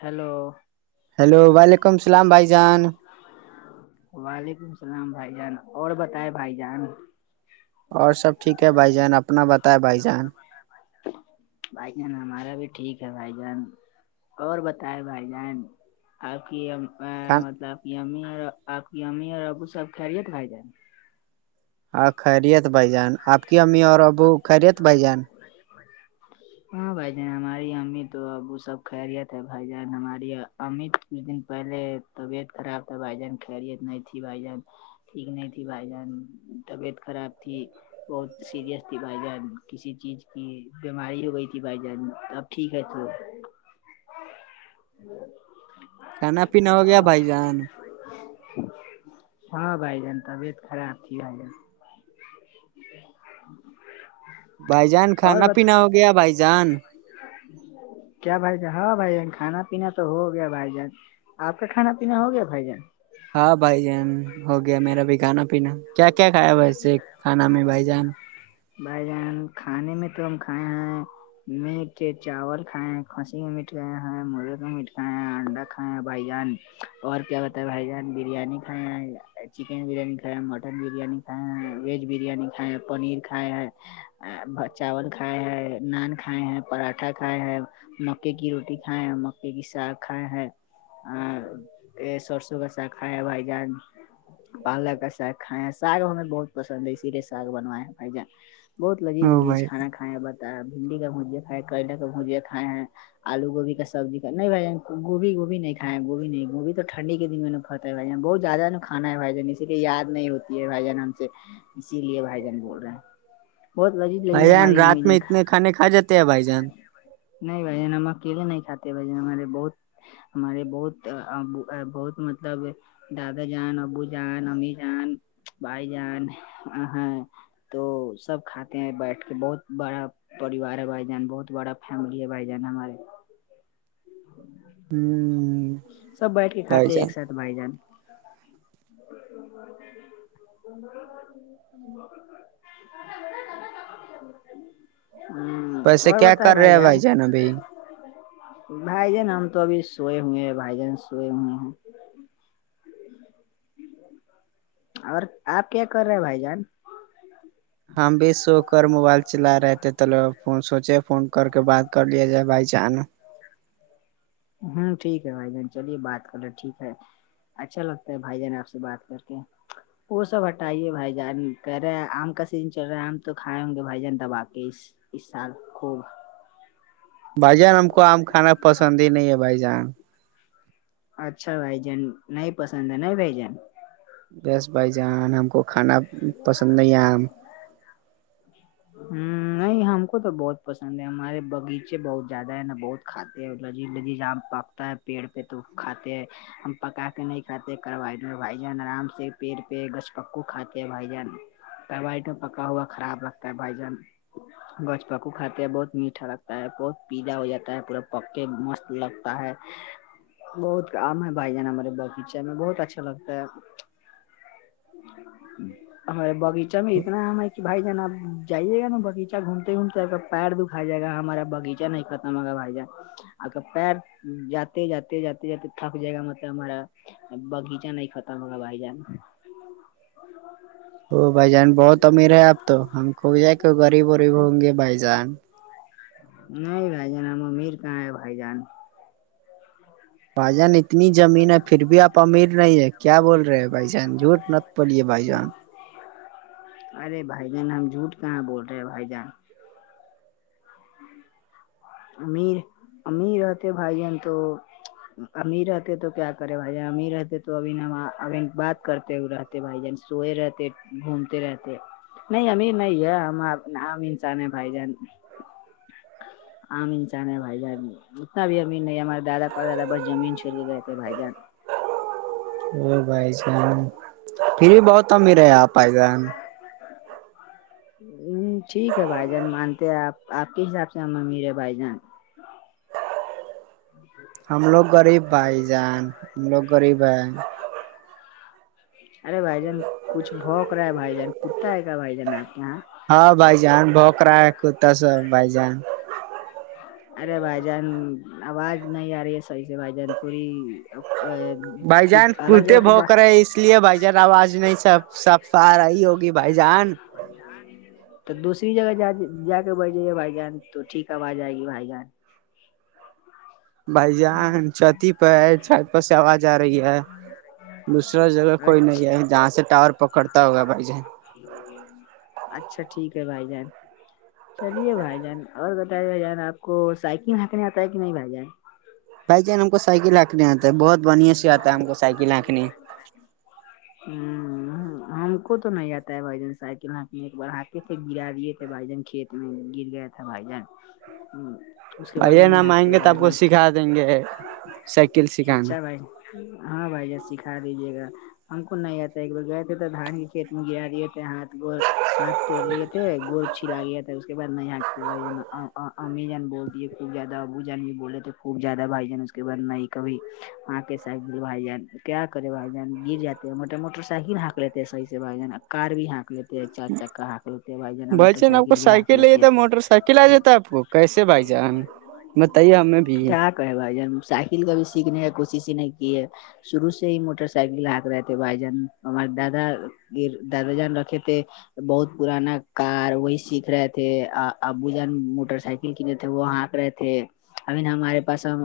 hello hello وعلیکم السلام بھائی جان وعلیکم اللام بھائی جان اور بتائے بھائی جان اور سب ٹھیک ہے بھائی جان اپنا بتاائے بھائی جان بھائی جان ہمارا بھی ٹھیک ہے بھائی جان اور بتائے بھائی جان آپ کی خان مطل آپ کی می آپ کی می اور ابو سب خیریتائی جائے گا ہاں خیریت بھائی جان آپ کی امی اور ابو خیریت بھ جان [unintelligible] ہاں بھائی جان ہماری امی تو ابو سب خیریت تھ بھائی جان ہماری امی کچھ دن پہلے طبیعت خراب تھا بھائی جان خیرییت نہیں تھی بھائی جان ٹھیک نہیں تھی بھائی جان طبیعت خراب تھی بہت سیریئس تھی بھائی جان کسی چیز کی بیماری ہو گئی تھی بھائی جان اب ٹھیک ہے تھ [unintelligible] ہوں کھانا پینا ہو گیا بھائی جان ہاں بھائی جان طبیعت خراب تھی بھائی جان [unintelligible] بھائی جان اور کھانا ب پینا ہو گیا بھائی جان کیا بھائی جان ہاں بھائی جان کھانا پینا تو ہو گیا بھائی جان آپ کا کھانا پینا ہو گیا بھائی جان ہاں بھائی جان ہو گیا میرا بھی کھانا پینا کیا کیا کھیا وسے کھانا میں بھائی جان بھائی جان کھانے میں تو ہم کھائے ہیں میٹ چاول کھائے ہیں کھانسی کا میٹ کھاائے ہیں مرے کا میٹ کھائے ہیں انڈا کھائے ہیں بھائی جان اور کیا بت ہے بائی جان بریانی کھا ہے چکن بریانی کھائے مٹن مٹن بریانی کھائے ہیں ویج بریانی کھائے ہیں پنیر کھائے ہیں چاول کھائے ہیں نان کھائے ہیں پراٹھا کھائے ہیں مکے کی روٹی کھائے ہیں مکے کی ساگ کھائے ہیں آ یہ سرسو گسا کھائا بھائی جان پالا گسا کھائے ساگ ہمیں بہت پسند ہے اسی لیے سگ بنوا ہیں بھائی جان بہت لذیذ او بھائی لذیجھانا کھ کھائے بتا بھنڈی کاھوجیا کھائے کرل کا بھجیاے کھائے ہیں آلو گوبھی کا سبزی کا نہیں بھائی گوبھی گوبھی نہیںھائےیں گوبھی نہیں گوھی تو ٹنڈی کے دن میں نے ہوتا ہے جا بہت زیادہ ن کھانا ہےھ جائا اسی لیےیار نہیں ہوتی ہے بھائی جان ہم سے اسی لیے بھائی جان بول رہے ہیں بہت مز لج بھائی جان ہماری رات میں امین کا اتنے کھانے کھا جاتے ہیں بھائی جان نہیں بھائی ج ہم اکیے نہیں کاتے بھائین ہمارے بہت ہمارے بہت ابو بہت مطلب دادا جان ابو جان امی جان بائی جان آ ہاں تو سب کھاتے ہیں بیٹھ کے بہت بڑا پریوار ہے بھائی جان بہت بڑا فیملی ہے بھائی جان ہمارے ہوں سب بیٹھ کے کھاتے ہیں ایک ساتھ بھائی جان ہ ویسے اور کیا بتائے کر رہے ہیں بھائی ار جان ابھی بھائی جان ہم تو ابھی سوئے ہوئے ہیں بھائی جان سوئے ہوئے ہیں اور آپ کیا کر رہے ہیں بھائی جان ہم بھی سو کر موبائل چلا رہے تھے تولو سوچے فون کر کے بات کر لیا جائے بھائی چان ہوں ٹھیک ہے بھائی بہن چلیے بات کر لو ٹھیک ہے اچھا لگتا ہے بھائی جان آپ سے بات کر کے وہ سب ہٹائیے بھائی جان کہہ رہے ہیں آم کا سیزن چل رہا ہے آم تو کھائے ہوں گے بھائی جان دبا کے اس سال خوب بھائی جان ہم کو آم کھانا پسند ہی نہیں ہے بھائی جان اچھا بھائی جان نہیں پسند ہے ن بھ جان بس بھائی جان ہم کو کھانا ہوں پسند نہیں ہے آم نہیں ہم کو تو بہت پسند ہے ہمارے بغیچے بہت زیادہ ہے نا بہت کاتے ہیں لی لیجام پ تا ہے پیڑ پہ تو کھاتے ہیں ہم پکا کے نہیں کھاتے کروا بھائی جان آرام سے پیڑ پہ گچ پکو کاتے بھائی جنبٹ پکا ہوا خراب لگتا ہے بھائی جن گچ پکو کھاتے بہت میٹھا لگتا ہے بہت پیلاا ہو جاتا ہے پورا پکے مست لگ ت بہت عم ہے بھائی جانا ہمارے باغیچے میں بہت اچھا لگتا ہے ہ ہمار بغیچہ میں اتنا ہے کہ بھائی جان آب جائیے گا نا بغیچہ گھومتے گھومتے ا پیر دکھایا جائے گا ہمارا بغیچہ نہیں ختم ہوگا بھائی جان اگر پیر جاتے جاتے جاتے جاتے تھک جائے گا مطلب ہمارا بگیچا نہیں ختم ہوگا بھائی جان وہ بھائی جان بہت امیر ہے اب تو ہم کو جائے غریب غریب ہوں گے بھائی جان نہیں بھائی جان ہم امیر کہاں ہے بھائی جان پاجن اتنی زمین ہے پھر بھی آپ امیر نہیں ہے کیا بول رہے ہیں بھائی جان جھوٹ نت بولیے بھائی جان ارے بھائی جان ہم جھوٹ کہاں بول رہے ہیں بھائی جان امیر امیر رہتے بھائی جن تو ام رہتے تو کیا کرے بھائی ا رہتے تو ابھی ن اب بات کرتے ہوئے رہتے بائی جانس سوئے رہتے گھومتے رہتے نہیں امیر نہیں ہے ہم عام انسان ہے بھائی جان آ انچان ہے بھ جائ اتنا بھی امین نہیں ہمارے دادا پر دادا بس زمین چھیڑ کے گئے تھے بھائی جان وہ بھائی جان پھر بھی بہت امیر ہے آپ پائے گا [unintelligible] ہ ٹھیک ہے بھائی جان مانتے ہیں آپ آپ کے حساب سے ہم ا میرے بھائی جان ہم لوگ غریب بھائی جان ہم لوگ غریب ہیں ارے بھائی جان کچھ بھوک رہا ہے بھائی جان کتا ہے کیا بھائی جان آپ کے یہاں ہاں بھائی جان بھوکرا ہے کتا س بھائی جان [unintelligible] ارے بھائی جان آواز نہیں آ رہی ہے صحیح سے بھائی جان تھوڑی بھائی جان کچھ الگ کرتے جگہ پہ بو بات کر رہا اس لیے بھائی جان آواز نہیں سب سب پ آ رہی ہوگی بھائی جان [unintelligible] تو دوسری جگہ جا کے بیج جے گا بھائی جان تو ٹھیک ہےب آج جائے گی بھائی جان [unintelligible] بھائی جان چھتی پہ ہے چھت پر سے آواز آ رہی ہے دوسرا جگہ کوئی اچھا نہیں ہے جہاں سے ٹاور پکڑتا ہوگا بھائی جان اچھا ٹھیک ہے بھائی جان چلیے بھائی جان اور بتائی بھائی جان آپ کو سائیکل ہہنکنے آتا ہے کہ نہیں بھائی جان بھائی جان ہم کو سائیکلنکھنے آتا ہے بہت بڑھیا سے آتا ہے ہم کو سائیکل آنکھنے ہوں ہم کو تو نہیں آتا ہے بھائی جان سائیکل ہ ایک بار آے تھے گرا دیے تھے بھائی جان کھیت گر گیا تھا بھائی جان ہ بھائی نہ مائئیں گے ت آب کو سکھا دیں گے سائیکل سکھائیں گے اچھا بھائی ہاں بھیا سکھا دیجیے گا ہم کو نہیں آتا ایک بار گئے تھے تو دھان کے کھیت میں گر رہی ہوتے ہاتھ گور ہاتھ توڑ لیے تھے گول چھلا گیا تھاے اس کے بعد نہیں ہنکتے بھائی امی جان بول دیے خوب زیادہ ابو جان بھی بولے تھے خوب زیادہ بھائی جان اس کے بد نہیں کبھی ہاںک سائیکل بھائی جان کیا کرے بھائی جان گر جاتے ہیں موٹ موٹر سائیکل ہانک لیتے ہیں صحیح سے بھائی جان کار بھی ہانک لی چار چککا ہا لیتے بھائینا بھائی موٹر جان آپ کو سائیکل بھی ہ کے لے لیتے تھا موٹر سائیکل آ جاتا ہے آپ کو کیسے بھائی جانان بتائیے ہمیں بھی کہ ب سائیکل کا بھی سیکھنے کا کوشش ہی نہیں کیے شرو سے ہی موٹر سائیکل لگ رہے تھے بھائی جان ہمارے دادا گ دادا جان رکھے تھے بہت پرانا کار وہی سیکھ رہے تھے ابو جان موٹر سائیکل کنے تھے وہ آاںک رہے تھے ابھی نا ہمارے پاس ہم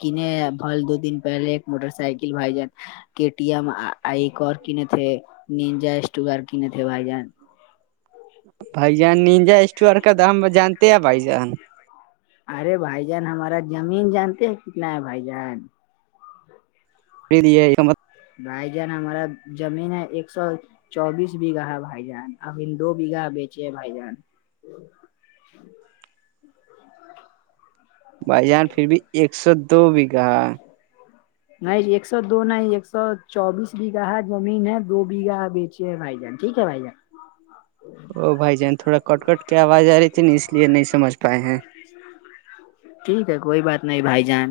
کینے پھل دو دن پہے ایک موٹر سائکل وائی جان ٹی ایم اور کینے تھے نینجا اسٹ کینے تھے بھائی جان بھائی جان نجا اسٹو ہرک تھا ہم جانتے ہیں بھائی جان ارے بھائی جان ہمارا زمین جانتے ہیں کتنا ہے بھائی جان پ ہے م بھائی جان ہمارا جمین ایک سو چوبیس بیگھا ہے بھائی جان ابھی دو بیگھہ بیچے بھائی جان بھائی جان پھر بھی ایک سو دو بیگا [unintelligible] نہیں ایک سو دو نہیں ایک سو چوبیس بیگھا ہے زمین ہے دو بیھہ بیچ بائی جان ٹیک ہے بائی جان او بھائی جان تھوڑا کٹ کٹ کی آواز آ رہی تھی ن اس لیے نہیں سمجھ پائے ہیں ٹھیک ہے کوئی بات نہیں بھائی جان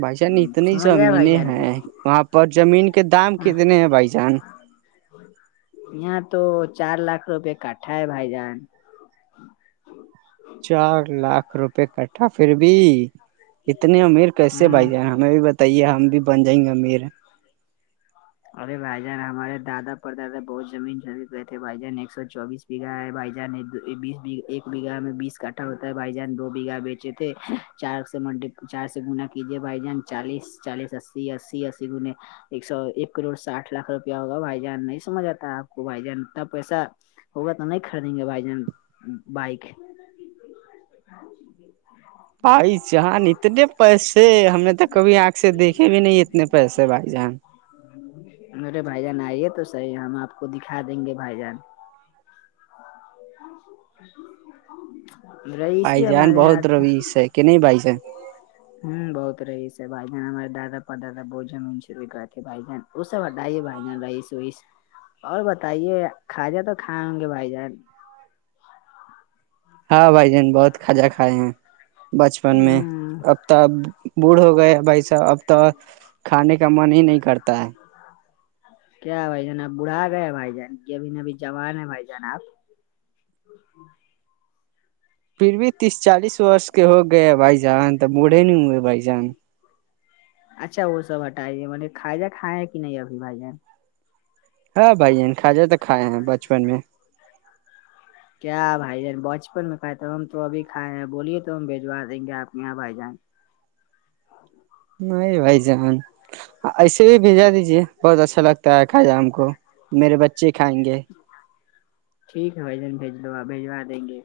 بھائی جان اتنی سمجھ آئے بھائی زمینیں جان ہیں وہاں پر زمین کے دام کتنے ہیں بھائی جان یہاں تو چار لاکھ روپئے کاٹھا ہے بھائی جان چار لاکھ روپے کٹھا پھر بھی اتنی امیر کیسے ہوں بھائی جان ہمیں بھی بتائیے ہم بھی بن جائیں گے امیر ارے بھائی جان ہمارے دادا پر دادا بہت زمین جم گئے تھے بھائی جان ایک سو چوبیس بیگہا ہے بھائی جان بیس بیا ایک بیگہ میں بیس کٹھا ہوتا ہے بھائی جان دو بیگھہ بیچے تھے چار سے منڈ چار سے گنا کیجیے بھائی جان چالیس چالیس اسی اسی اسی گنے ایک سو ایک کروڑ ساٹھ لاکھ روپیہ ہوگا بھائی جان نہیں سمجھ آتا آپ کو بھائی جان اتنا پیسہ ہوگا تو نہیں خریدیں گے بھائی جان بائک ج بھائی جان اتنے پیسے ہمیں تو کبھی آنکھ سے دیکھے بھی نہیں اتنے پیسے بھائی جان مے بھائی جان آئیے تو صحیح ہم آپ کو دکھا دیں گے بھائی جان [inaudible] رہیش بھائی جان ہمارے آج بہت رویش ہے کہ نہیں بھائی جان ہوں بہت رہیس ہے بھائی جان ہمارے دادا پر دادا بت زمین ش بھی کر بھائی جان وہ سب وڈا ہی ہے بھائی جان بائیس وس اور بتائیے کھاجا تو کھائ ہوں گے بھائی جان ہاں بھائی جان بہت کھجا کھائے ہیں بچپن میں ہ اب ت اب بوڑھ ہو گئے بھائی صاحب اب تو کھانے کا من ہی نہیں کرتا ہے کیا بھائی جان آپ بڑھا گئے ہیں بھائی جان یہب ن ابھی جوان ہے بھائی جان آپ پھر بھی تیس چالیس وورس کے ہو گئے بھائی جان تب بوڑھے نہیں ہوئے بھائی جان اچھا وہ سب ہٹائیے م کھ جا کھائےیں ہیں کہ نہیں ابھی بھائی جان ہاں بھائیین کھا جائے تو کھائے ہیں بچپن میں کیا بھائی جان بچپن میں کھائے تھا ہم تو ابھی کھائے ہیں بولیے تو ہم بھجوا دیں گے آپ کے یہاں بھائی جان نہیں بھائی جان ایسے بھی بھیجا دیجے بہت اچھا لگتا ہے کھا جا ہم کو میرے بچے کھائیں گے ٹھیک ہے بھائی جان بھیج دو آپ بجوا دیں گے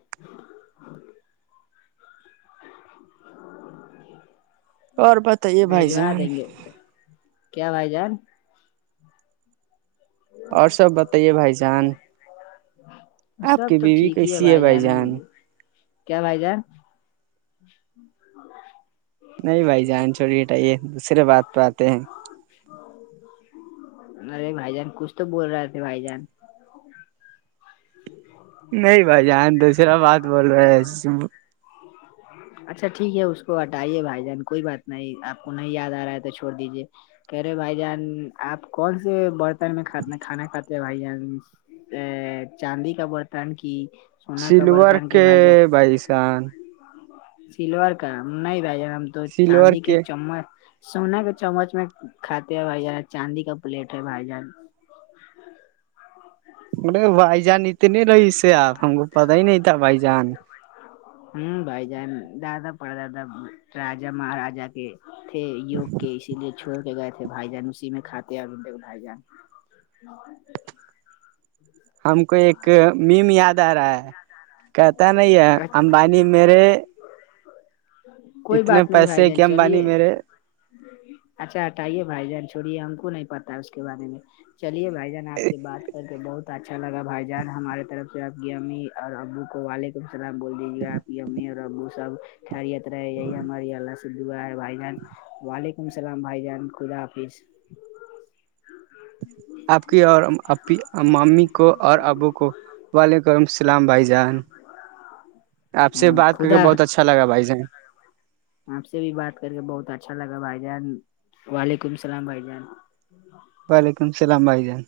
اور بتائیے بھائی بجوا جان دیں گے کیا بھائی جان اور سب بتائیے بھائی جان آپ سب کی تو بیوی ٹھیک ہی ہے کیسی بھائی جان کیا بھائی جان نہیں بھائی جان چھوڑی ہٹائیے دوسرے بات پہ آتے ہیں ارے بھائی جان کچھ تو بول رہے تھے بھائی جان نہیں بھائی جان دوسرا بات بول رہے ہیں اچھا ٹھیک ہے اس کو ہٹائیے بھائی جان کوئی بات نہیں آپ کو نہیں یاد آ رہا ہے تو چھوڑ دیجیے کہہ رہے بھائی جان آپ کون سے برتن میں کھ کھانا کھاتے ہیں بھائی جان ا چاندی کا برتن کی سونا کا سلور برتن کے کی بھائی جان بھائی جان سلور کا نہیں بھ جان ہم تو چاندی کے چمچ سونے کے چمچ میں کھاتے ہیں بھائی جان چاندی کا پلیٹ ہے بھائی جان مے بھائی جان اتنے رہی اس سے آپ ہم کو پتا ہی نہیں تھا بھائی جان ہوں بھائی جان دادا پڑا دادا راجا مہاراجا کے تھھر وکے اسی لیے چھوڑ کے گئے تھے بھائی جان اسی میں کھاتے ا بھائی جان ہم کو ایک میم یاد آ رہا ہے کہتا نہیں ہے امبانی میرے کوئی اتنے بات نہیں بھائی پیسے جان کہ امبانی چلیے میرے اچھا ہٹائیے بھائی جان چھوڑیے ہم کو نہیں پتا اس کے بارے میں چلیے بھائی جان آپ سے بات کر کے بہت اچھا لگا بھائی جان ہماری طرف سے اپ کی امی اور ابو کو وعلیکم السلام بول دیجیے یمی اور او سب ھریت رہے ہیں ہماری یہ ال سے دو بائی جان وعلیکم السلام بھائی جان خدا حافظ آپ کی اور ا مامی کو اور ابو وعلیکم اللام بھائی جان آپ سے بات کر کے خدا بہت اچھا اچھاگا بائی آپ سے بھی بات کر کے بہت اچھا لگا بھائی جان وعلیکم السلام بھائی جان [unintelligible] وعلیکم السلام بھائی جان